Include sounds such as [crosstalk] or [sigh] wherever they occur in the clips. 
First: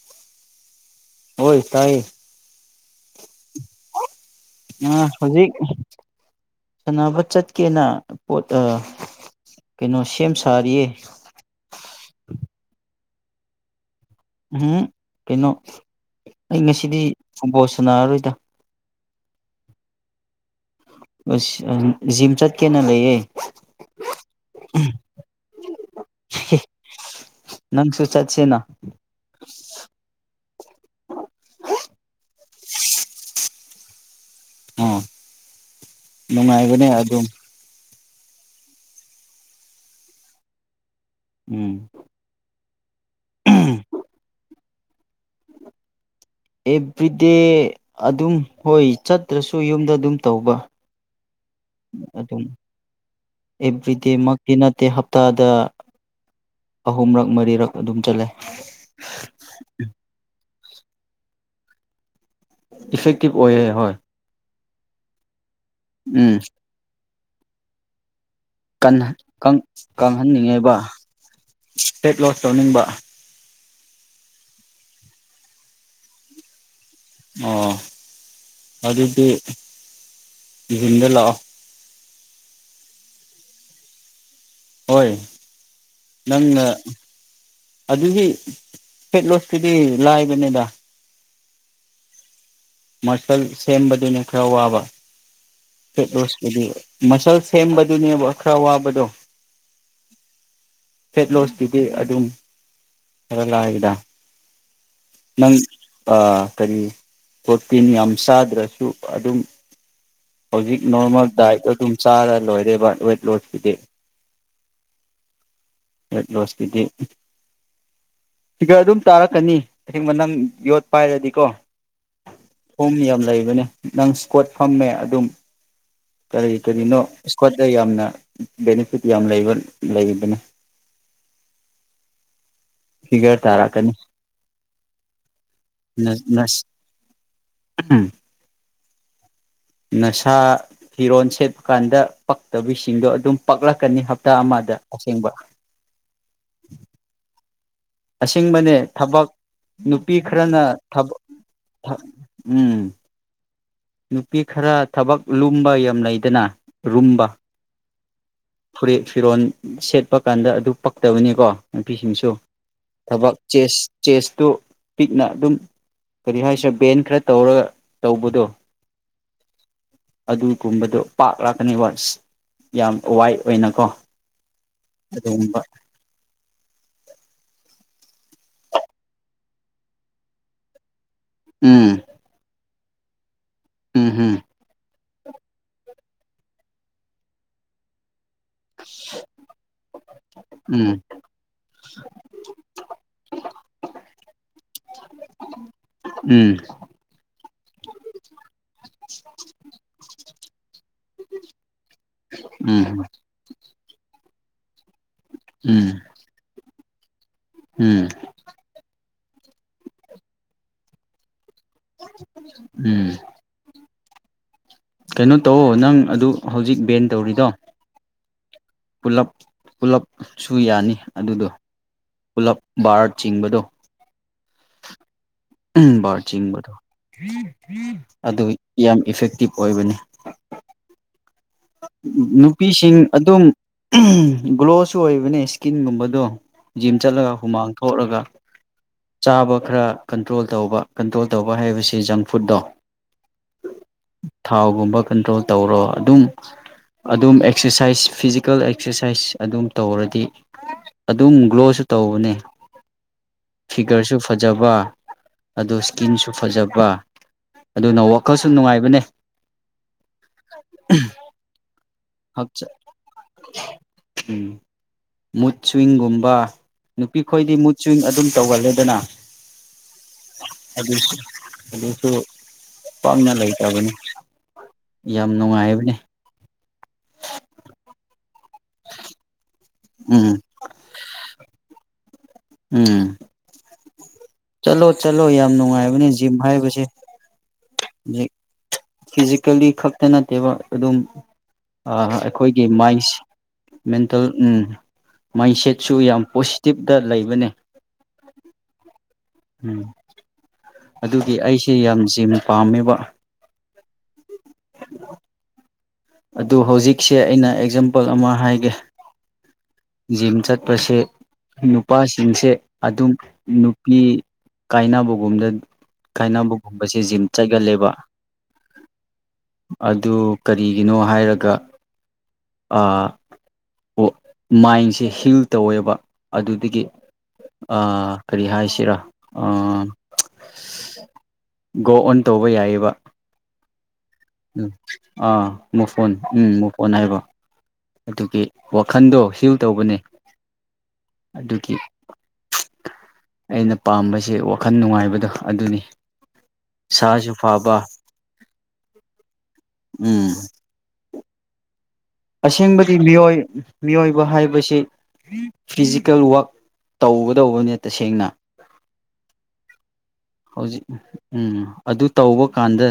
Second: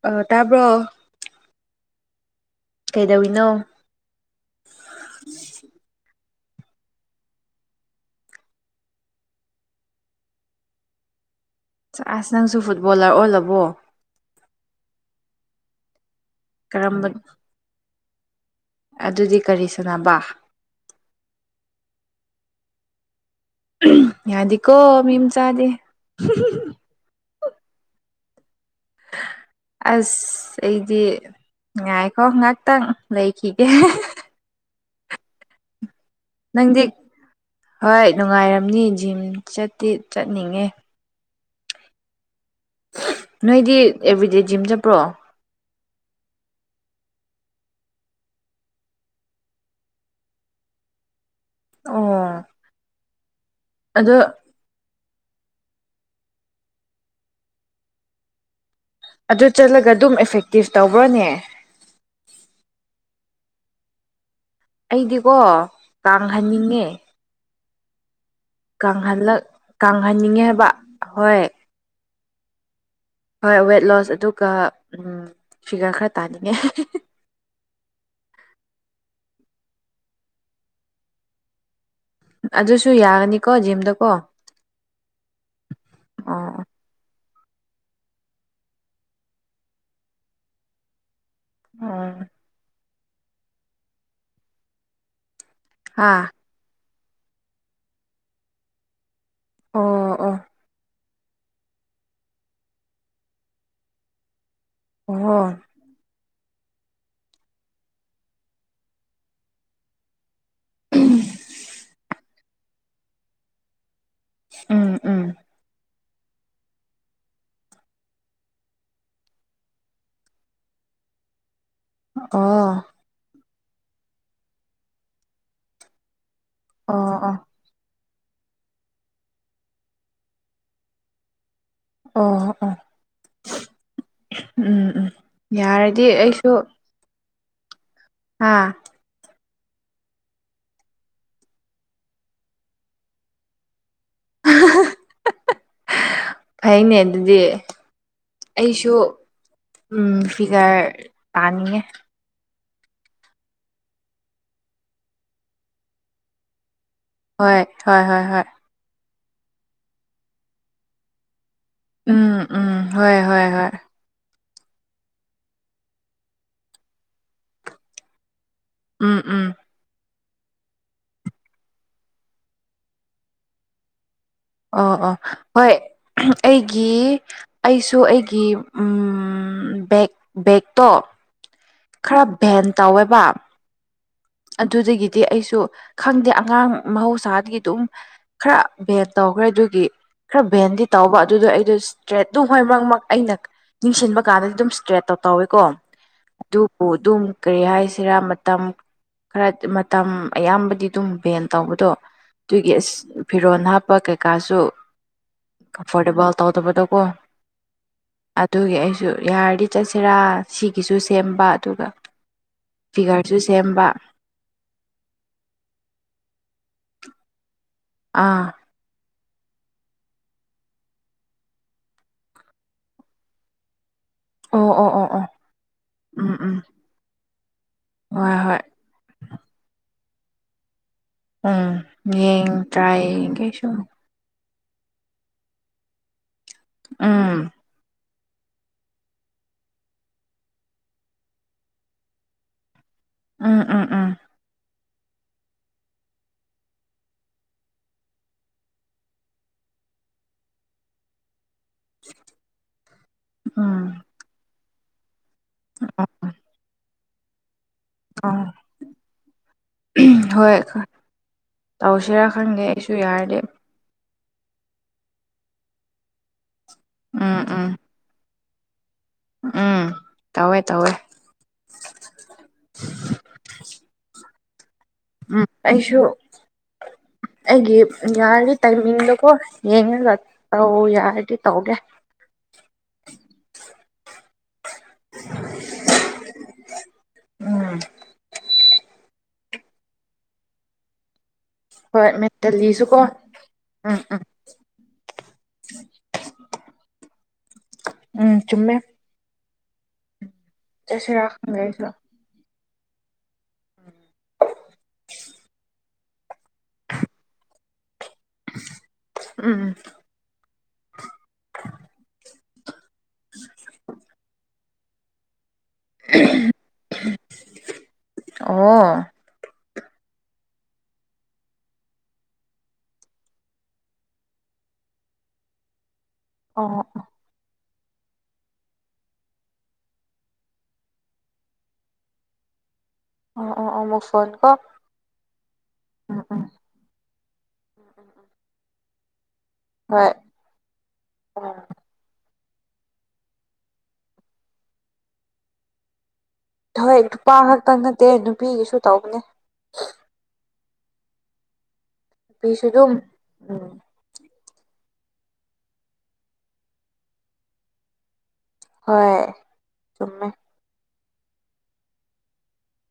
ꯑ ꯇꯥꯕ꯭ꯔꯣ ꯑꯣꯏꯣꯏ ꯇꯥꯏ ꯀꯩꯗꯧꯅꯣ ꯎꯝ ꯍꯧꯖꯤꯛ ꯁꯥꯟꯅꯕ ꯆꯠꯀꯦꯅ ꯄꯣꯠ ꯀꯩꯅꯣ ꯁꯦꯝ ꯁꯥꯔꯤꯌꯦ ꯑꯁ ꯅꯪꯁꯨ ꯐꯨꯠꯕꯣꯂꯔ ꯑꯣꯜꯂꯕꯣ ꯎꯝ ꯀꯩꯅꯣ ꯑꯩ ꯉꯁꯤꯗꯤ ꯀꯔꯝꯕ ꯐꯕꯣꯜ ꯁꯥꯟꯅꯔꯔꯣꯏꯗ ꯑꯗꯨꯗꯤ ꯀꯔꯤ ꯁꯥꯟꯅꯕ ꯖꯤꯝꯆꯠ ꯀꯅꯥ ꯂꯩꯌꯦꯦ ꯌꯥꯗꯤꯀꯣ ꯃꯝ ꯆꯥꯗꯦ ꯅꯪ ꯁꯨ ꯆꯠꯁꯦꯅ ꯑꯁ ꯑꯩꯗꯤ ꯉꯥꯏꯈꯣ ꯉꯍꯥꯛꯇꯪ ꯂꯩꯈꯤ ꯑꯦ ꯑꯥ ꯅꯪꯗꯤ ꯅꯨꯡꯉꯥꯏꯕꯅꯦ ꯑꯗꯨꯝ ꯍꯣꯏ ꯅꯨꯡꯉꯥꯏꯔꯝꯅꯤ ꯖꯤꯝ ꯆꯠꯇꯤ ꯆꯠꯅꯤꯡꯉꯦ ꯎꯝ ꯅꯣꯏꯗꯤ ꯑꯦꯕ꯭ꯔꯤꯗꯦ ꯖꯤꯝ ꯆꯠꯄ꯭ꯔꯣ ꯑꯦꯚ꯭ꯔꯤꯗꯦ ꯑꯗꯨꯝ ꯍꯣꯏ ꯆꯠꯇ꯭ꯔꯁꯨ ꯌꯨꯝꯗ ꯑꯗꯨꯝ ꯇꯧꯕ [unintelligible] ꯑꯗꯨ ꯑꯣ ꯑꯗꯣ ꯑꯦꯕ꯭ꯔꯤꯗꯦꯃꯛꯇꯤ ꯅꯠꯇꯦ ꯍꯞꯇꯥꯗ ꯑꯍꯨꯝꯔꯛ ꯃꯔꯤꯔꯛ ꯑꯗꯨꯝ ꯆꯠꯂꯦ ꯑꯗꯨ ꯆꯠꯂꯒ ꯑꯗꯨꯝ ꯏꯐꯦꯛꯇꯤꯞ ꯇꯧꯕ꯭ꯔꯥꯅꯦ ꯏꯐꯦꯛꯇꯤꯚ ꯑꯣꯏꯌꯦꯦ ꯍꯣꯏ ꯑꯩꯗꯤꯀꯣ ꯎꯝ ꯇꯍꯟꯅꯤꯡꯉꯦ ꯀꯥꯡꯍꯟꯅꯤꯡꯉꯦ ꯍꯥꯏꯕ ꯀꯪꯍꯟꯅꯤꯡꯉꯦꯕ ꯍꯣꯏ ꯄꯦꯠ ꯂꯣꯁ ꯇꯧꯅꯤꯡꯕ ꯍꯣꯏ ꯋꯦꯠ ꯂꯣꯁ ꯑꯗꯨꯒ ꯐꯤꯒꯔ ꯈꯔ ꯇꯥꯅꯤꯡꯉꯦ ꯑꯣ ꯑꯗꯨꯗꯤ ꯗ ꯂꯥꯛꯑꯣ ꯑꯗꯨꯁꯨ ꯌꯥꯒꯅꯤꯀꯣ ꯖꯤꯝꯗꯀꯣ ꯍꯣꯏ ꯅꯪꯅ ꯑꯣ ꯑꯗꯨꯒꯤ ꯐꯦꯠ ꯂꯣꯁꯀꯤꯗꯤ ꯂꯥꯏꯕꯅꯤꯗ ꯑꯥ ꯃꯁꯜ ꯁꯦꯝꯕꯗꯨꯅ ꯈꯔ ꯋꯥꯕ ꯍꯥ ꯐꯦꯠꯂꯣꯁꯄꯨꯗꯤ ꯃꯁꯜ ꯁꯦꯝꯕꯗꯨꯅꯦꯕ ꯈꯔ ꯋꯥꯕꯗꯣ ꯑ ꯑꯥ ꯐꯦꯠꯂꯣꯁꯇꯨꯗꯤ ꯑꯗꯨꯝ ꯈꯔ ꯂꯥꯛꯑꯗ ꯑꯣ ꯀꯔꯤ ꯄ꯭ꯔꯣꯇꯤꯟ ꯌꯥꯝ ꯆꯥꯗ꯭ꯔꯁꯨ ꯑꯗꯨꯝ ꯍꯧꯖꯤꯛ ꯅꯣꯔꯃꯦꯜ ꯗꯥꯏꯠ ꯑꯗꯨꯝ ꯆꯥꯔ ꯂꯣꯏꯔꯦꯕ ꯋꯦꯠ ꯂꯣꯁꯀꯤꯨꯗꯤ ꯎꯝ ꯎꯝ ꯑꯦꯠ ꯂꯁꯤꯗꯤ ꯁꯤꯒꯔ ꯑꯗꯨꯝ ꯆꯥꯔꯛꯀꯅꯤ ꯑꯁꯦꯡꯕ ꯅꯪ ꯌꯣꯠ ꯄꯥꯏꯔꯗꯤꯀꯣ ꯑꯣ ꯐꯣꯝ ꯌꯥꯝ ꯂꯩꯕꯅꯦ ꯅꯪ ꯏꯁꯀꯣꯠ ꯐꯝꯃꯦ ꯑꯗꯨꯝ ꯀꯔꯤ ꯑꯣ ꯀꯔꯤꯅꯣ ꯑꯣ ꯏꯁꯀ꯭ꯋꯥꯠꯇ ꯌꯥꯝꯅ ꯕꯦꯅꯤꯐꯤꯠ ꯌꯥꯝ ꯂꯩꯕ ꯂꯩꯕꯅꯦ ꯑ ꯑꯣ ꯎꯝ ꯎꯝ ꯌꯥꯔꯗꯤ ꯑꯩꯁꯨ ꯎꯝ ꯑꯥ ꯅꯁꯥ ꯐꯤꯔꯣꯜ ꯁꯦꯠꯄ ꯀꯥꯟꯗ ꯄꯛꯇꯕꯤꯁꯤꯡꯗꯣ ꯑꯗꯨꯝ ꯄꯛꯂꯛ ꯍꯥꯀꯅꯤ ꯍꯞꯇꯥ ꯑꯃꯗ ꯑꯁꯦꯡꯕ ꯐꯩꯅꯦ ꯑꯗꯨꯗꯤ ꯑꯁꯦꯡꯕꯅꯦ ꯑꯩꯁꯨ ꯊꯕꯛ ꯅꯨꯄꯤ ꯎꯝ ꯈꯔꯅ ꯐꯤꯒꯔ ꯇꯥꯅꯤꯡꯉꯦ ꯎꯝ ꯅꯨꯄꯤ ꯈꯔ ꯊꯕꯛ ꯂꯨꯝꯕ ꯌꯥꯝ ꯂꯩꯗꯅ ꯔꯨꯝꯕ ꯍꯣꯏ ꯍꯣꯏ ꯍꯣꯏ ꯍꯣꯏ ꯐꯨꯔꯤꯠ ꯐꯤꯔꯣꯜ ꯁꯦꯠꯄ ꯀꯥꯟꯗ ꯑꯗꯨ ꯄꯛꯇꯕꯅꯤꯀꯣ ꯅꯨꯄꯤꯁꯤꯡꯁꯨ ꯎꯝ ꯎꯝ ꯍꯣꯏ ꯊꯕꯛ ꯍꯣꯏ ꯍꯣꯏ ꯆꯦꯁ ꯆꯦꯁꯇꯨ ꯄꯤꯛꯅ ꯑꯗꯨꯝ ꯀꯔꯤ ꯍꯥꯏꯁꯤꯦ ꯕꯦꯟ ꯈꯔ ꯇꯧꯔꯒ ꯇꯧꯕꯗꯣ ꯎꯝ ꯎꯝ ꯑꯗꯨꯒꯨꯝꯕꯗꯣ ꯄꯥꯛ ꯂꯥꯛꯀꯅꯦꯕꯁ ꯌꯥꯝ ꯋꯥꯏꯠ ꯑꯣꯏꯅꯀꯣ ꯑꯣ ꯑꯣ ꯑꯗꯨꯒꯨꯝꯕ ꯍꯣꯏ ꯑꯩꯒꯤ ꯑꯩꯁꯨ ꯑꯩꯒꯤ ꯕꯦꯛ ꯕꯦꯛꯇꯣ ꯎꯝ ꯈꯔ ꯚꯦꯟ ꯇꯧꯋꯦꯕ ꯎꯝ ꯎꯝ ꯑꯗꯨꯗꯒꯤꯗꯤ ꯑꯩꯁꯨ ꯈꯪꯗꯦ ꯑꯉꯥꯡ ꯃꯍꯧꯁꯥꯗꯒꯤ ꯑꯗꯨꯝ ꯈꯔ ꯚꯦꯟ ꯇꯧꯈ꯭ꯔꯦ ꯑꯗꯨꯒꯤ ꯈꯔ ꯕꯦꯟꯗꯤ ꯎꯝ ꯇꯧꯕ ꯑꯗꯨꯗꯣ ꯑꯩꯗꯣ ꯏꯁꯇ꯭ꯔꯦꯠ ꯅꯨꯡ ꯍꯣꯏ ꯃꯔꯛ ꯑꯩꯅ ꯅꯤꯡꯁꯤꯡꯟꯕ ꯀꯥꯟꯗꯗꯤ ꯑꯗꯨꯝ ꯏꯁꯇ꯭ꯔꯦꯠ ꯇꯧ ꯇꯧꯋꯦꯀꯣ ꯎꯝ ꯑꯗꯨꯕꯨ ꯑꯗꯨꯝ ꯀꯔꯤ ꯍꯥꯏꯁꯤꯔꯥ ꯃꯇꯝ ꯈꯔ ꯃꯇꯝ ꯑꯌꯥꯝꯕꯗꯤ ꯑꯗꯨꯝ ꯚꯦꯟ ꯇꯧꯕꯗꯣ ꯑꯗꯨꯒꯤ ꯑꯁ ꯐꯤꯔꯣꯜ ꯍꯥꯞꯄ ꯀꯩꯀꯥꯁꯨ ꯎꯝ ꯎꯝ ꯀꯝꯐꯣꯔꯇꯦꯕꯜ ꯇꯧ ꯠꯇꯄ ꯇ ꯀꯣ ꯎꯝ ꯑꯗꯨꯒꯤ ꯑꯩꯁꯨ ꯌꯥꯔꯗꯤ ꯆꯠꯁꯤꯔꯥ ꯁꯤꯒꯤꯁꯨ ꯁꯦꯝꯕ ꯑꯗꯨꯒ ꯎꯝ ꯐꯤꯒꯔꯁꯨ ꯁꯦꯝꯕ ꯀꯩꯅꯣ ꯇꯧꯑꯣ ꯅꯪ ꯑꯗꯨ ꯍꯧꯖꯤꯛ ꯕꯦꯟ ꯇꯧꯔꯤꯗꯣ ꯑꯥ ꯄꯨꯞ ꯄꯨꯂꯞꯁꯨ ꯌꯥꯅꯤ ꯑꯗꯨꯗꯣ ꯄꯨꯂꯞ ꯕꯥꯔ ꯆꯤꯡꯕꯗꯣ ꯑꯣ ꯑꯣ ꯑꯣ ꯑꯣ ꯕꯥꯔ ꯎꯝ ꯎꯝ ꯆꯤꯡꯕꯗꯣ ꯍꯣꯏ ꯑꯗꯨ ꯍꯣꯏ ꯌꯥꯝ ꯏꯐꯦꯛꯇꯤꯞ ꯑꯣꯏꯕꯅꯤ ꯎꯝ ꯌꯦꯡ ꯅꯨꯄꯤꯁꯤꯡ ꯇ꯭ꯔꯥꯏ ꯑꯗꯨꯝ ꯌꯦꯡꯒꯦꯁꯨ ꯒ꯭ꯂꯣꯁꯨ ꯑꯣꯏꯕꯅꯦ ꯏꯁꯀꯤꯟꯒꯨꯝꯕꯗꯣ ꯖꯤꯝ ꯆꯠꯂꯒ ꯎꯝ ꯍꯨꯃꯥꯡ ꯊꯣꯛꯑꯒ ꯆꯥꯕ ꯈꯔ ꯀꯟꯇ꯭ꯔꯣꯜ ꯇꯧꯕ ꯀꯟꯇ꯭ꯔꯣꯜ ꯇꯧꯕ ꯍꯥꯏꯕꯁꯤ ꯖꯪ ꯐꯨꯗꯠꯇꯣ ꯎꯝ ꯎꯝ ꯎꯝ ꯊꯥꯎꯒꯨꯝꯕ ꯀꯟꯇ꯭ꯔꯣꯜ ꯇꯧꯔꯣ ꯑꯗꯨꯝ ꯑꯗꯨꯝ ꯑꯦꯛꯁꯔꯁꯥꯏꯁ ꯐꯤꯖꯤꯀꯦꯜ ꯑꯦꯛꯁꯔꯁꯥꯏꯁ ꯑꯗꯨꯝ ꯇꯧꯔꯗꯤ ꯑꯗꯨꯝ ꯒ꯭ꯂꯣꯁꯨ ꯇꯧꯕꯅꯦ ꯎꯝ ꯐꯤꯒꯔꯁꯨ ꯐꯖꯕ ꯑꯗꯨꯣ ꯏꯁꯀꯤꯟꯁꯨ ꯐꯖꯕ ꯑꯗꯨꯅ ꯑꯥ ꯋꯥꯈꯜꯁꯨ ꯅꯨꯡꯉꯥꯏꯕꯅꯦ ꯍꯣꯏ ꯇꯧꯁꯤꯔꯥ ꯈꯪꯗꯦ ꯑꯩꯁꯨ ꯌꯥꯔꯗꯤ ꯎꯝ ꯃꯨꯠ ꯁ꯭ꯋꯤꯡꯒꯨꯝꯕ ꯅꯨꯄꯤ ꯎꯝ ꯈꯣꯏꯗꯤ ꯎꯝ ꯃꯨꯠ ꯁ꯭ꯋꯤꯡ ꯑꯗꯨꯝ ꯇꯧꯒꯜꯂꯦꯗꯅ ꯎꯝ ꯇꯧꯋꯦ ꯇꯧꯋꯦ ꯑꯗꯨꯁꯨ ꯑꯗꯨꯁꯨ ꯄꯝꯅ ꯂꯩꯇꯕꯅꯤ ꯌꯥꯝ ꯅꯨꯡꯉꯥꯏꯕꯅꯦ ꯑꯩꯒꯤꯦ ꯌꯥꯔ ꯇꯥꯏꯃꯤꯗꯒꯣ ꯎꯝ ꯌꯦꯉꯠꯇ ꯌꯥꯔꯗꯤ ꯇꯧꯒꯦ ꯎꯝ ꯆꯠꯂꯣ ꯆꯠꯂꯣ ꯌꯥꯝ ꯅꯨꯡꯉꯥꯏꯕꯅꯦ ꯖꯤꯝ ꯍꯥꯏꯕꯁꯦ ꯎꯝ ꯍꯧꯖꯤꯛ ꯐꯤꯖꯤꯀꯦꯜꯂꯤ ꯈꯛꯇ ꯅꯠꯇꯦꯕ ꯑꯗꯨꯝ ꯍꯣꯏ ꯑꯩꯈꯣꯏꯒꯤ ꯃꯦꯟꯇꯦꯜꯂꯤꯁꯨ ꯀꯣ ꯃꯥꯏꯟꯁ ꯎꯝ ꯎꯝ ꯃꯦꯟꯇꯦꯜ ꯃꯥꯏꯟꯁꯦꯠꯁꯨ ꯌꯥꯝ ꯄꯣꯖꯤꯇꯤꯞꯇ ꯂꯩꯕꯅꯦ ꯎꯝ ꯆꯨꯝꯃꯦ ꯎꯝ ꯆꯠꯁꯤꯔꯥ ꯑꯗꯨꯗꯤ ꯈꯪꯗꯦ ꯑꯩꯁꯦ ꯑꯩꯁꯨ ꯌꯥꯝ ꯖꯤꯝ ꯄꯥꯝꯃꯦꯕ ꯑꯗꯨ ꯍꯧꯖꯤꯛꯁꯦ ꯑꯩꯅ ꯑꯦꯛꯖꯥꯝ ꯊꯕꯛ ꯑꯃ ꯍꯥꯏꯒꯦ ꯎꯝ ꯖꯤꯝ ꯆꯠꯄꯁꯦ ꯅꯨꯄꯥꯁꯤꯡꯁꯦ ꯑꯗꯨꯝ ꯅꯨꯄꯤ ꯀꯥꯏꯅꯕꯒꯨꯝꯗ ꯈꯥꯏꯅꯕꯒꯨꯝꯁꯦ ꯖꯤꯝ ꯆꯠꯒꯂꯦꯕ ꯑꯣ ꯑꯗꯨ ꯀꯔꯤꯒꯤꯅꯣ ꯍꯥꯏꯔꯒ ꯃꯥꯏꯟꯁꯦ ꯍꯤꯜ ꯇꯧꯋꯦꯕ ꯑꯗꯨꯗꯒꯤ ꯑꯣ ꯀꯔꯤ ꯍꯥꯏꯁꯤꯔꯥ ꯒꯣ ꯑꯣꯟ ꯇꯧꯕ ꯌꯥꯏꯑꯕ ꯑꯣ ꯑꯣ ꯑꯣ ꯃꯛ ꯎꯝ ꯑꯥ ꯃ ꯐꯣꯟ ꯎꯝ ꯃ ꯐꯣꯟ ꯍꯥꯏꯕꯣ ꯑꯗꯨꯒꯤ ꯋꯥꯈꯜꯗꯣ ꯍꯜ ꯇꯧꯕꯅꯦ ꯍꯣꯏ ꯎꯝ ꯑꯗꯨꯒꯤ ꯑꯩꯅ ꯄꯥꯝꯁ ꯋꯥꯈꯜ ꯅꯨꯡꯉꯥꯏꯕꯗꯣ ꯑꯗꯨꯅꯤ ꯍꯣꯏ ꯁꯥꯁꯨ ꯅꯨꯄꯥ ꯈꯛꯇ ꯐꯕ ꯅꯠꯇꯦ ꯅꯨꯄꯤꯒꯤꯁꯨ ꯇꯧꯅꯦ ꯎꯝ ꯅꯨꯄꯤꯁꯨ ꯑꯗꯨꯝ ꯑꯁꯦꯡꯕꯗꯤ ꯃꯤꯑꯣ ꯎꯝ ꯃꯤꯑꯣꯏꯕ ꯍꯥꯏꯕ ꯍꯥꯏꯕꯁꯤ ꯐꯤꯖꯤꯀꯦꯜ ꯋꯛ ꯇꯧꯒꯗꯧꯕꯅꯦ ꯇꯁꯦꯡꯅ ꯍꯣꯏ ꯆꯨꯝꯃꯦ ꯍꯧꯖꯤꯛ ꯎꯝ ꯑꯗꯨ ꯇꯧꯕ ꯀꯥꯟꯗ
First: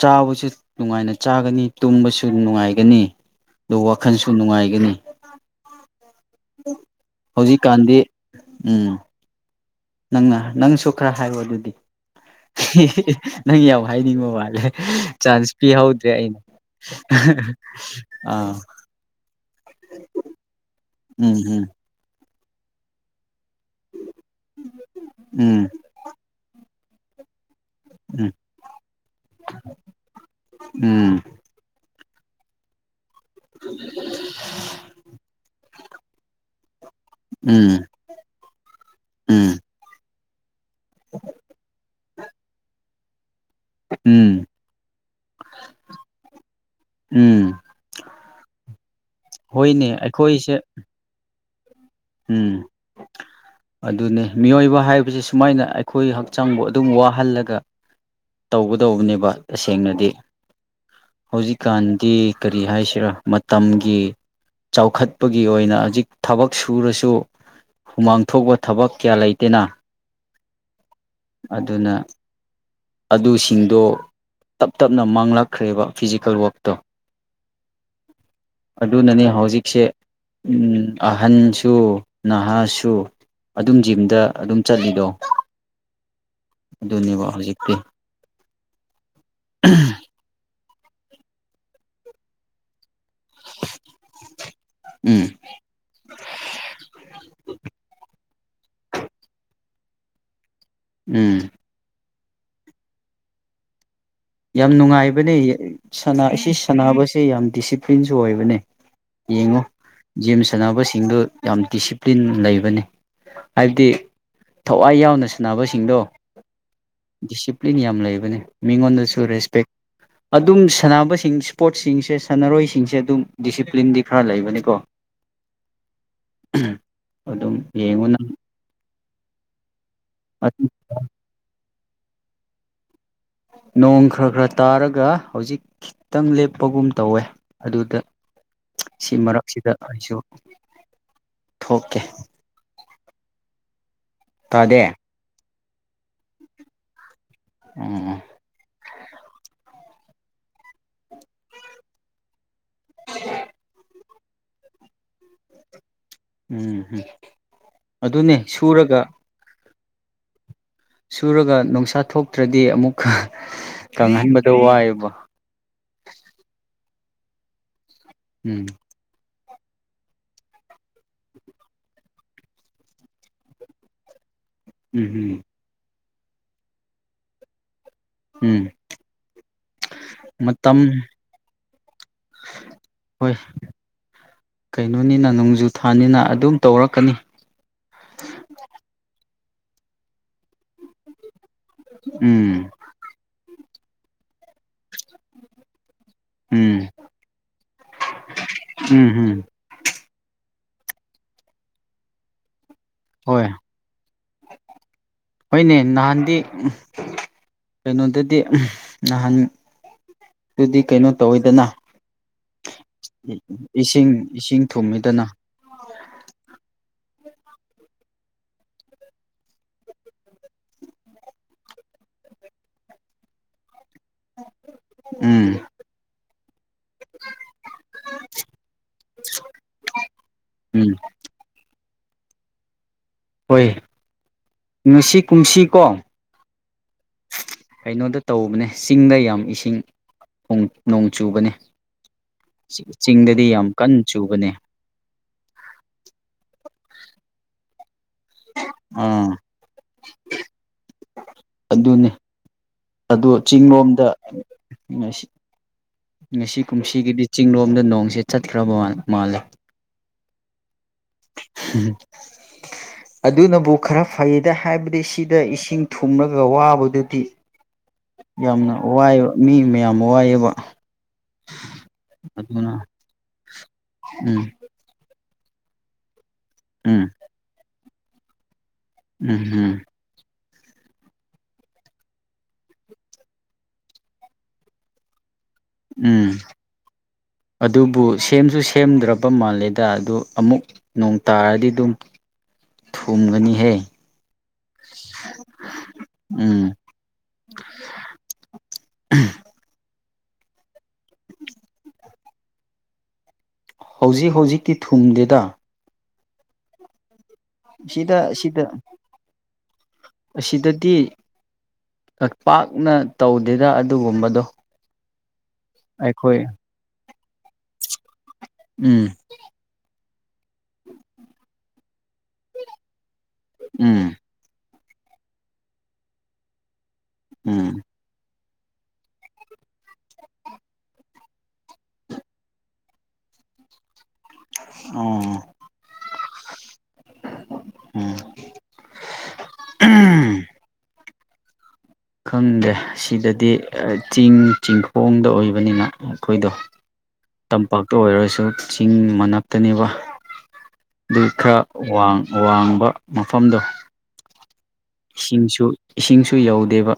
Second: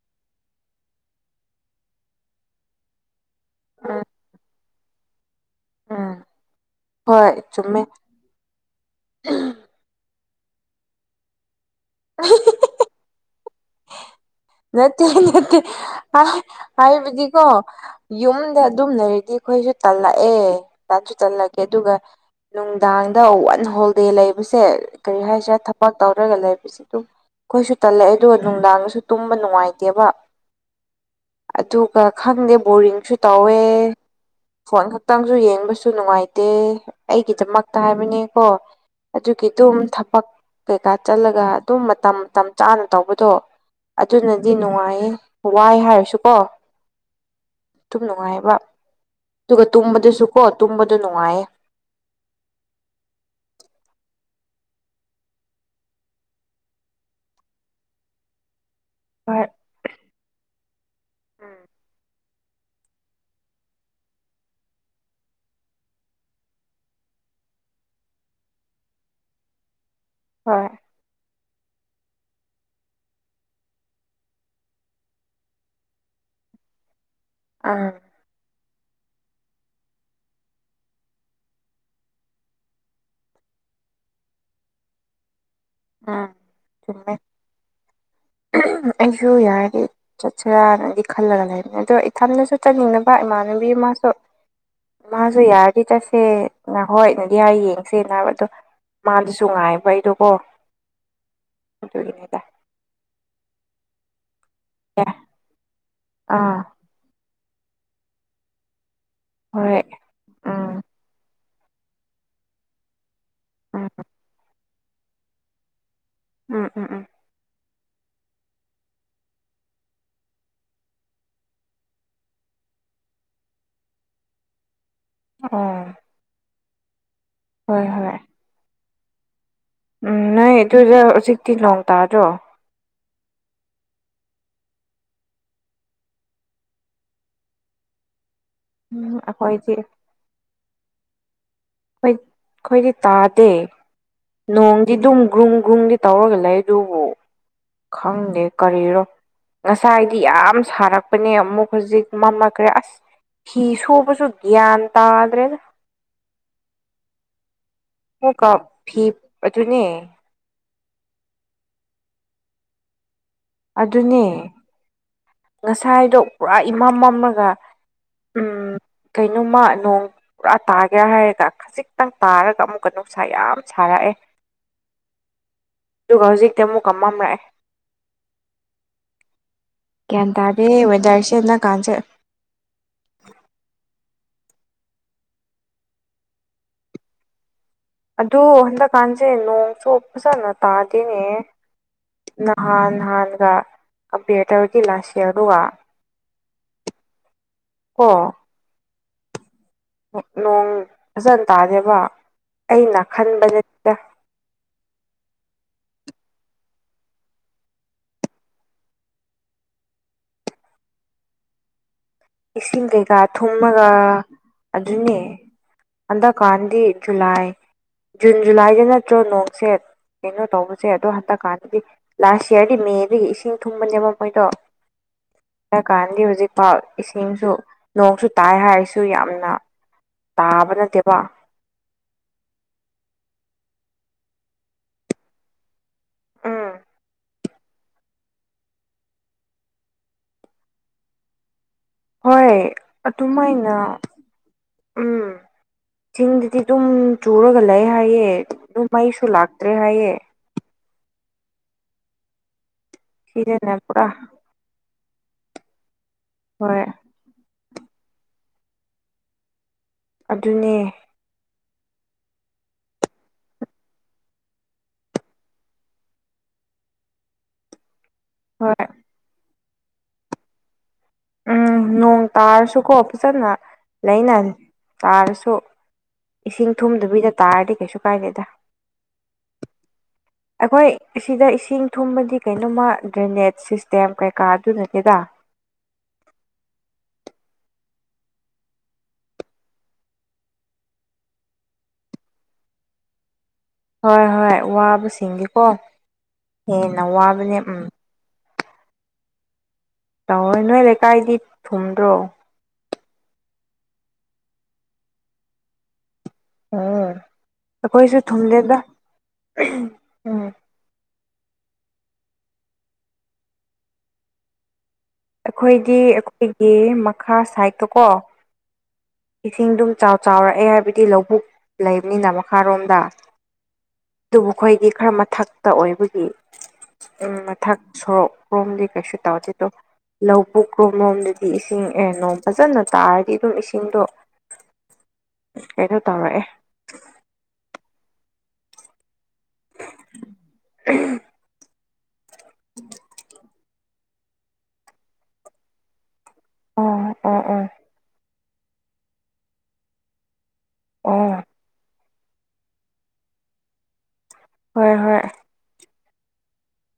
ꯆꯥꯕꯁꯨ ꯅꯨꯡꯉꯥꯏꯅ ꯆꯥꯒꯅꯤ ꯇꯨꯝꯕꯁꯨ ꯅꯨꯡꯉꯥꯏ ꯅꯨꯡꯉꯥꯏꯒꯅꯤ ꯑꯗꯨ ꯎꯝ ꯋꯥꯈꯜꯁꯨ ꯅꯨꯡꯉꯥꯏꯒꯅꯤ ꯎꯝ ꯍꯣꯏ ꯆꯨꯝꯃꯦ ꯍꯧꯖꯤꯛꯀꯥꯟꯗꯤ ꯎꯝ ꯅꯪꯅ ꯅꯪꯁꯨ ꯈꯔ ꯍꯥꯏꯌꯣ ꯑꯗꯨꯗꯤ ꯅꯪ ꯌꯥꯎ ꯍꯥꯏꯅꯤꯡꯉꯣ ꯅꯠꯇꯦ ꯅꯠꯇꯦ ꯍꯥꯏꯕꯗꯤꯀꯣ ꯑꯥ ꯌꯨꯝꯗ ꯑꯗꯨꯝ ꯂꯩꯔꯤꯗꯤ ꯑꯩꯈꯣꯏꯁꯨ ꯇꯜꯂꯛꯑꯦ ꯁꯨ ꯇꯜꯂꯛꯀꯦ ꯎꯝ ꯑꯗꯨꯒ ꯅꯨꯡꯗꯥꯡꯗ ꯍꯣꯜꯗꯦ ꯂꯩꯕꯁꯦ ꯀꯔꯤ ꯍꯥꯏꯁꯤꯔꯥ ꯎꯝ ꯊꯕꯛ ꯇꯧꯔꯒ ꯂꯩꯕꯁ ꯑꯗꯨꯝ ꯑꯩꯈꯣꯏꯁꯨ ꯇꯜꯂꯛꯑꯦ ꯎꯝ ꯑꯗꯨꯒ ꯅꯨꯡꯗꯥꯡꯗꯁꯨ ꯇꯨꯝꯕ ꯅꯨꯡꯉꯥꯏꯇꯦꯕ ꯎꯝ ꯑꯗꯨ ꯑꯗꯨꯒ ꯈꯪꯗꯦ ꯕꯣꯔꯤꯡꯁꯨ ꯇꯧꯋꯦ ꯐꯣꯟ ꯈꯛꯇꯪꯁꯨ ꯌꯦꯡꯕꯁꯨ ꯅꯨꯡꯉꯥꯏꯇꯦ ꯎꯝ ꯎꯝ ꯑꯩꯒꯤꯗꯃꯛꯇ ꯍꯥꯏꯕꯅꯦꯀꯣ ꯑꯗꯨꯒꯤ ꯎꯝ ꯑꯗꯨꯝ ꯊꯕꯛ ꯀꯩꯀꯥ ꯆꯠꯂꯒ ꯑꯗꯨꯝ ꯃꯇꯝ ꯃꯇꯝ ꯆꯥꯅ ꯇꯧꯕꯗꯣ ꯎꯝ ꯑꯗꯨꯅꯗꯤ ꯅꯨꯡꯉꯥꯏꯌꯦ ꯋꯥꯏ ꯍꯥꯏꯔꯁꯨꯀꯣ ꯎꯝ ꯑꯗꯨꯨꯝ ꯅꯨꯡꯉꯥꯏꯕ ꯑꯗꯨꯒ ꯍꯣꯏꯅꯦ ꯇꯨꯝꯕꯗꯨꯁꯨ ꯀꯣ ꯑꯩꯈꯣꯏꯁꯦ ꯇꯨꯝꯕꯗ ꯅꯨꯡꯉꯥꯏꯌꯦ ꯎꯝ ꯑꯗꯨꯅꯤ ꯃꯤꯑꯣꯏꯕ ꯍꯥꯏꯕꯁꯤ ꯁꯨꯃꯥꯏꯅ ꯑꯩꯈꯣꯏ ꯍꯛꯆꯥꯡꯕꯨ ꯑꯗꯨꯝ ꯋꯥꯍꯜꯂꯒ ꯇꯧꯒꯗꯧꯕꯅꯦꯕ ꯍꯣꯏ ꯇꯁꯦꯡꯅꯗꯤ ꯎꯝ ꯍꯧꯖꯤꯛꯀꯥꯟꯗꯤ ꯀꯔꯤ ꯍꯥꯏꯁꯤꯔꯣ ꯃꯇꯝꯒꯤ ꯆꯥꯎꯈꯠꯄꯒꯤ ꯑꯣꯏꯅ ꯍꯧꯖꯤꯛ ꯊꯕꯛ ꯁꯨꯔꯁꯨ ꯍꯨꯃꯥꯡ ꯊꯄ ꯊꯕꯛ ꯀꯌꯥ ꯂꯩꯇꯦꯅ ꯍꯣꯏ ꯑꯗꯨꯅ ꯑꯗꯨꯁꯤꯡꯗꯣ ꯇꯞ ꯇꯞꯅ ꯃꯥꯡꯂꯛꯈ꯭ꯔꯦꯕ ꯐꯤꯖꯤꯀꯦꯜ ꯋꯛꯇꯣ ꯎꯝ ꯑꯗꯨꯅꯅꯦ ꯍꯧꯖꯤꯛꯁꯦ ꯑꯍꯟꯁꯨ ꯅꯍꯥꯁꯨ ꯑꯗꯨꯝ ꯖꯤꯝꯗ ꯑꯗꯨꯝ ꯆꯠꯂꯤꯗꯣ ꯑꯗꯨꯅꯦꯕ ꯍꯧꯖꯤꯛ ꯑꯩꯁꯨꯁꯨ ꯌꯥꯔ ꯔꯅꯗꯤ ꯈꯜꯂꯒ ꯂꯩꯕꯅꯦ ꯑꯗꯣ ꯏꯊꯟꯗꯁꯨ ꯆꯠꯅꯤꯡꯅꯕ ꯏꯃꯥꯟꯅꯕꯤ ꯑꯃꯁꯁꯨ ꯎꯝ ꯃꯥꯁꯨ ꯌꯥꯔꯗꯤ ꯆꯠꯁꯦ ꯅ ꯍꯣꯏ ꯅꯗꯤ ꯌꯥꯔ ꯌꯦꯡꯁꯦ ꯅ ꯍꯥꯏꯕ ꯑꯗꯣ ꯃꯥꯗꯤꯁꯨ ꯉꯥꯏꯕ ꯑꯩꯗꯨꯀꯣ ꯎꯝ ꯗ ꯌꯥꯝ ꯅꯨꯡꯉꯥꯏꯕꯅꯦ ꯑꯁꯤ ꯑꯥ ꯁꯥꯟꯅꯕꯁꯦ ꯌꯥꯝ ꯗꯤꯁꯤꯄ꯭ꯂꯤꯟꯁꯨ ꯑꯣꯏꯕꯅꯦ ꯌꯦꯡꯉꯨ ꯍꯣꯏ ꯖꯤꯦꯝ ꯎꯝ ꯁꯥꯟꯅꯕꯁꯤꯡꯗꯨ ꯌꯥꯝ ꯗꯤꯁꯤꯄ꯭ꯂꯤꯟ ꯂꯩꯕꯅꯤ ꯍꯥꯏꯕꯗꯤ ꯎꯝ ꯊꯋꯥꯏ ꯌꯥꯎꯅ ꯁꯥꯟꯅꯕꯁꯤꯡꯗꯣ ꯎꯝ ꯎꯝ ꯎꯝ ꯐꯂꯤꯡ ꯌꯥꯝ ꯂꯩꯕꯅꯤ ꯃꯤꯉꯣꯟꯗꯁꯨ ꯔꯦꯁꯄꯦꯛ ꯑꯗꯨꯝ ꯁꯥꯟꯅꯕꯁꯤꯡ ꯏꯁꯄꯣꯔꯠꯁꯤꯡꯁꯦ ꯁꯥꯟꯅꯔꯣꯏꯁꯤꯡꯁꯦ ꯑꯗꯨꯝ ꯗꯤꯁꯤꯄ꯭ꯂꯤꯟꯗꯤ ꯈꯔ ꯂꯩꯕꯅꯤꯀꯣ ꯑ ꯑꯗꯨꯝ ꯍꯣꯏ ꯌꯦꯡꯉꯨ ꯍꯣꯏ ꯅꯪ ꯎꯝ ꯅ ꯇꯖ ꯁꯤꯇ ꯂꯣꯡꯣꯡ ꯇꯥꯔꯣ ꯅꯣꯡ ꯈꯔ ꯈꯔ ꯇꯥꯔꯒ ꯍꯧꯖꯤꯛ ꯈꯤꯇꯪ ꯂꯦꯞꯄꯒꯨꯝ ꯇꯧꯋꯦ ꯑꯗꯨꯗ ꯁꯤ ꯎꯝ ꯃꯔꯛꯁꯤꯗ ꯑꯩꯈꯣꯏꯗꯤ ꯑꯩꯁꯨ ꯊꯣꯛꯀꯦ ꯣꯏ ꯑꯩꯈꯣꯏꯗꯤ ꯇꯥꯗꯦ ꯇꯥꯗꯦ ꯅꯣꯡꯗꯤ ꯨꯝ ꯒ꯭ꯔꯨꯝ ꯒꯨꯡꯗꯤ ꯇꯧꯔꯒ ꯂꯩ ꯑꯗꯨꯕꯨ ꯎꯝ ꯈꯪꯗꯦ ꯀꯔꯤꯔꯣ ꯉ ꯏꯁꯥꯏꯗꯤ ꯌꯥꯝ ꯁꯥꯔꯛꯄꯅꯦ ꯑꯃꯨꯛ ꯍꯧꯖꯤꯛ ꯃꯝꯃꯈ꯭ꯔꯦ ꯑꯁ ꯐꯤ ꯁꯨꯕꯁꯨ ꯒꯌꯥ ꯑꯇꯥ ꯑꯗꯨ꯭ꯔꯦꯅ ꯎꯝ ꯎꯝ ꯑꯣ ꯀꯥ ꯐꯤ ꯑꯗꯨ ꯑꯗꯨꯅꯦ ꯁꯨꯔꯒ ꯅꯨꯡꯁꯥ ꯊꯣꯛꯇ꯭ꯔꯗꯤ ꯑꯃꯨꯛ ꯑꯗꯨꯅꯦ ꯀꯪꯍꯟꯕꯗꯣ ꯋꯥꯏꯑꯕ ꯉꯁꯥꯏꯗꯣ ꯄꯨꯔꯥ ꯏꯃꯝ ꯃꯝꯂꯒ ꯎꯝ ꯀꯩꯅꯣꯝꯃ ꯅꯣꯡ ꯄꯨꯔꯥ ꯇꯥꯒꯦ ꯍꯥꯏꯔꯒ ꯈꯖꯤꯛꯇꯪ ꯇꯥꯔꯒ ꯑꯃꯨꯛꯀ ꯅꯨꯡꯁꯥ ꯌꯥꯝ ꯁꯥꯔꯛꯑꯦ ꯎꯝ ꯎꯝ ꯑꯗꯨꯒ ꯍꯧꯖꯤꯛꯇꯤ ꯑꯃꯨꯛ ꯀꯃꯝꯂꯑꯦ ꯎꯝ ꯒ꯭ꯌꯥꯟ ꯇꯥꯗꯦ ꯃꯇꯝ ꯋꯦꯗꯔꯁꯦ ꯍꯟꯗꯛꯀꯥꯟꯁꯦ ꯍꯣꯏ ꯀꯩꯅꯣꯅꯤꯅ ꯅꯣꯡꯖꯨ ꯊꯥꯅꯤꯅ ꯑꯗꯨꯝ ꯇꯧꯔꯛꯀꯅꯤ ꯑꯗꯨ ꯍꯟꯗꯛ ꯀꯥꯟꯁꯦꯩꯅꯣ ꯁꯣ ꯁꯥꯥꯅ ꯇꯥꯗꯦꯅꯦ ꯎꯝ ꯅꯍꯥꯟ ꯅꯍꯥꯟꯒꯕꯦꯇ ꯏꯂꯥꯁꯤꯌꯥꯔꯨ ꯑꯣ ꯎꯝ ꯎꯝ ꯍꯝ ꯅꯣꯡ ꯐꯖꯅ ꯇꯥꯗꯦꯕ ꯑꯩꯅ ꯍꯣꯏ ꯈꯟꯕꯗꯇ ꯍꯣꯏꯅꯦ ꯅꯍꯥꯟꯗꯤ ꯀꯩꯅꯣꯗꯗꯤ ꯅꯍꯥꯟ ꯑꯗꯨꯗꯤ ꯀꯩꯅꯣ ꯇꯧꯋꯤꯗꯅ ꯏꯁꯤꯡ ꯀꯩꯀꯥ ꯊꯨꯝꯃꯒ ꯏꯁꯤꯡ ꯏꯁꯤꯡ ꯑꯗꯨꯅꯤ ꯊꯨꯝꯃꯤꯗꯅ ꯍꯟꯗꯛꯀꯥꯟꯗꯤ ꯖꯨꯂꯥꯏ ꯖꯨꯟ ꯖꯨꯂꯥꯏꯗ ꯅꯠꯇ꯭ꯔꯣ ꯅꯣꯡ ꯁꯦꯠ ꯀꯩꯅꯣ ꯇꯧꯕꯁꯦ ꯑꯗꯣ ꯍꯟꯗꯛ ꯀꯥꯟꯗꯗꯤ ꯂꯥꯁ ꯏꯌꯥꯔꯗꯤ ꯃꯦꯗꯒꯤ ꯏꯁꯤꯡ ꯊꯨꯝꯕꯅꯦꯕ ꯃꯣꯏꯗꯣ ꯎꯝ ꯍꯥꯏꯀꯥꯟꯥꯟꯗꯤ ꯍꯧꯖꯤꯛꯐꯥꯎ ꯏꯁꯤꯡꯁꯨ ꯅꯣꯡꯁꯨ ꯇꯥꯏ ꯍꯥꯏꯔꯁꯨ ꯌꯥꯝꯅ ꯇꯥꯕ ꯎꯝ ꯅꯠꯇꯦꯕ ꯍꯣꯏ ꯉꯁꯤ ꯀꯨꯝꯁꯤꯀꯣ ꯎꯝ ꯀꯩꯅꯣꯗ ꯇꯧꯕꯅꯦ ꯆꯤꯡꯗ ꯌꯥꯝ ꯏꯁꯤꯡ ꯅꯣꯡ ꯆꯨꯕꯅꯤ ꯍꯣꯏ ꯑꯗꯨꯃꯥꯏꯅ ꯀꯟꯅ ꯆꯨꯕꯅꯦ ꯎꯝ ꯊꯗꯗꯤ ꯇꯨꯝ ꯆꯨꯔ ꯑꯣꯏꯒꯂ ꯍꯥꯏꯌꯦꯦ ꯑꯗꯨꯃꯩꯁꯨ ꯂꯥꯛꯇ꯭ꯔꯦ ꯍꯥꯏꯌꯦ ꯑꯗꯨꯅꯤ ꯑꯣ ꯆꯤꯡ ꯁꯤꯗꯅ ꯄꯨꯔꯥ ꯂꯣꯝꯗ ꯉꯁꯤ ꯉꯁꯤ ꯍꯣꯏ ꯀꯨꯝꯁꯤꯒꯤꯗꯤ ꯆꯤꯂꯣꯝꯗ ꯅꯣꯡꯁꯤꯦ ꯆꯠꯈ꯭ꯔꯕ ꯃꯥꯜꯂꯦ ꯑꯗꯨꯅꯦ ꯎꯝ ꯑꯗꯨꯅꯕꯨ ꯈꯔ ꯐꯩꯗ ꯍꯥꯏꯕꯗꯤ ꯁꯤꯗ ꯏꯁꯤꯡ ꯊꯨꯝꯂꯒ ꯋꯥꯕꯗꯨꯗꯤ [inaudible] ꯌꯥꯝꯅ ꯍꯣꯏ ꯋꯥꯏꯕ ꯃꯤ ꯃꯌꯥꯝ ꯋꯥꯏꯑꯕ ꯎꯝ ꯅꯣꯡ ꯇꯥꯔꯁꯨꯀꯣ ꯐꯖꯅ ꯎꯝ ꯂꯩꯅꯅꯤ ꯇꯥꯔꯁꯨ ꯏꯁꯤꯡ ꯎꯝ ꯊꯨꯝꯗꯕꯤꯗ ꯇꯥꯔꯗꯤ ꯀꯩꯁꯨ ꯀꯥꯏꯗꯦꯗ ꯎꯝ ꯎꯝ ꯑꯩꯈꯣꯏ ꯑꯁꯤꯗ ꯏꯁꯤꯡ ꯊꯨꯝꯕꯗꯤ ꯀꯩꯅꯣꯝꯃ ꯗ꯭ꯔꯦꯅꯦꯖ ꯁꯤꯁꯇꯦꯝ ꯀꯩꯀꯥ ꯑꯗꯨꯅꯠꯇꯦꯗ ꯎꯝ [unintelligible] ꯑꯗꯨꯕꯨ ꯁꯦꯝꯁꯨ ꯁꯦꯝꯗ꯭ꯔꯕ ꯃꯥꯜꯂꯦꯗ ꯑꯗꯨ ꯑꯃꯨꯛ ꯅꯣꯡ ꯇꯥꯔꯗꯤ ꯑꯗꯨꯝ ꯊꯣꯡꯨꯝꯒꯅꯤ ꯍꯣꯏ ꯍꯣꯏ ꯋꯥꯕꯁꯤꯡꯒꯤꯀꯣ ꯍꯦꯟꯅ ꯋꯥꯕꯅꯦ ꯎꯝ ꯎꯝ ꯇꯣꯏꯅꯣꯏ ꯂꯦꯀꯥꯏꯗꯤ ꯊꯨꯝꯨꯝ ꯔ꯭ꯔꯣ ꯍꯧꯖꯤꯛ ꯍꯧꯖꯤꯛꯤ ꯊꯨꯡꯗꯦꯗ ꯑꯣ ꯀꯣꯏꯁꯨ ꯁꯤꯗ ꯁꯤꯗ ꯊꯨꯝꯗꯦꯒ ꯑꯁꯤꯗꯗꯤ ꯄꯥꯛꯅ ꯇꯧꯗꯦꯔ ꯑꯗꯨꯒꯨꯝꯕꯗꯣ ꯑꯩꯈꯣꯏꯒꯤ ꯑꯩꯈꯣꯏ ꯑꯩꯈꯣꯏꯒꯤ ꯃꯈꯥ ꯁꯥꯏꯠꯇꯀꯣ ꯎꯝ ꯏꯁꯤꯡꯗꯨꯝ ꯆꯥꯎꯔꯛꯑꯦ ꯍꯥꯏꯕꯗꯤ ꯂꯧꯕꯨꯛ ꯂꯩꯕꯅꯤꯅ ꯃꯈꯥꯔꯣꯝꯗ ꯎꯝ ꯑꯗꯨꯕꯨ ꯑꯩꯈꯣꯏꯗꯤ ꯈꯔ ꯃꯊꯛꯇ ꯑꯣꯏꯕꯒꯤ ꯎꯝ ꯃꯊꯛ ꯁꯣꯔꯣꯛ ꯀ꯭ꯔꯣꯝ ꯂꯤ ꯀꯥꯏꯁꯨꯦ ꯇ ꯋꯥꯖꯤꯦꯗꯣ ꯂꯧ ꯄꯨꯛꯀꯣꯂꯣꯝꯗꯗꯤ ꯏꯁꯤꯡ ꯑꯦ ꯅꯣꯡ ꯐꯖꯅ ꯇꯥꯔꯗꯤ ꯑꯗꯨꯝ ꯏꯁꯤꯡꯗꯣ ꯑꯣ ꯑꯩꯩꯅꯣ ꯇꯧꯔꯛꯑꯦ ꯎꯝ ꯎꯝ ꯈꯪꯗꯦ ꯁꯤꯗꯗꯤ ꯆꯤꯡ ꯆꯤꯡꯈꯣꯡꯗ ꯑꯣꯏꯕꯅꯤꯅ ꯑꯩꯈꯣꯏꯗꯣ ꯑꯣ ꯑꯣ ꯑꯣ ꯇꯝꯄꯥꯛꯇ ꯑꯣꯏꯔꯁꯨ ꯆꯤꯡ ꯃꯅꯥꯛꯇꯅꯦꯕ ꯑꯗꯨ ꯑꯣ ꯈꯔ ꯋꯥꯡꯕ ꯃꯐꯝꯗꯣ ꯍꯣꯏ ꯍꯣꯏ ꯏꯁꯤꯡꯁꯨ ꯏꯁꯤꯡꯁꯨ ꯌꯧꯗꯦꯕ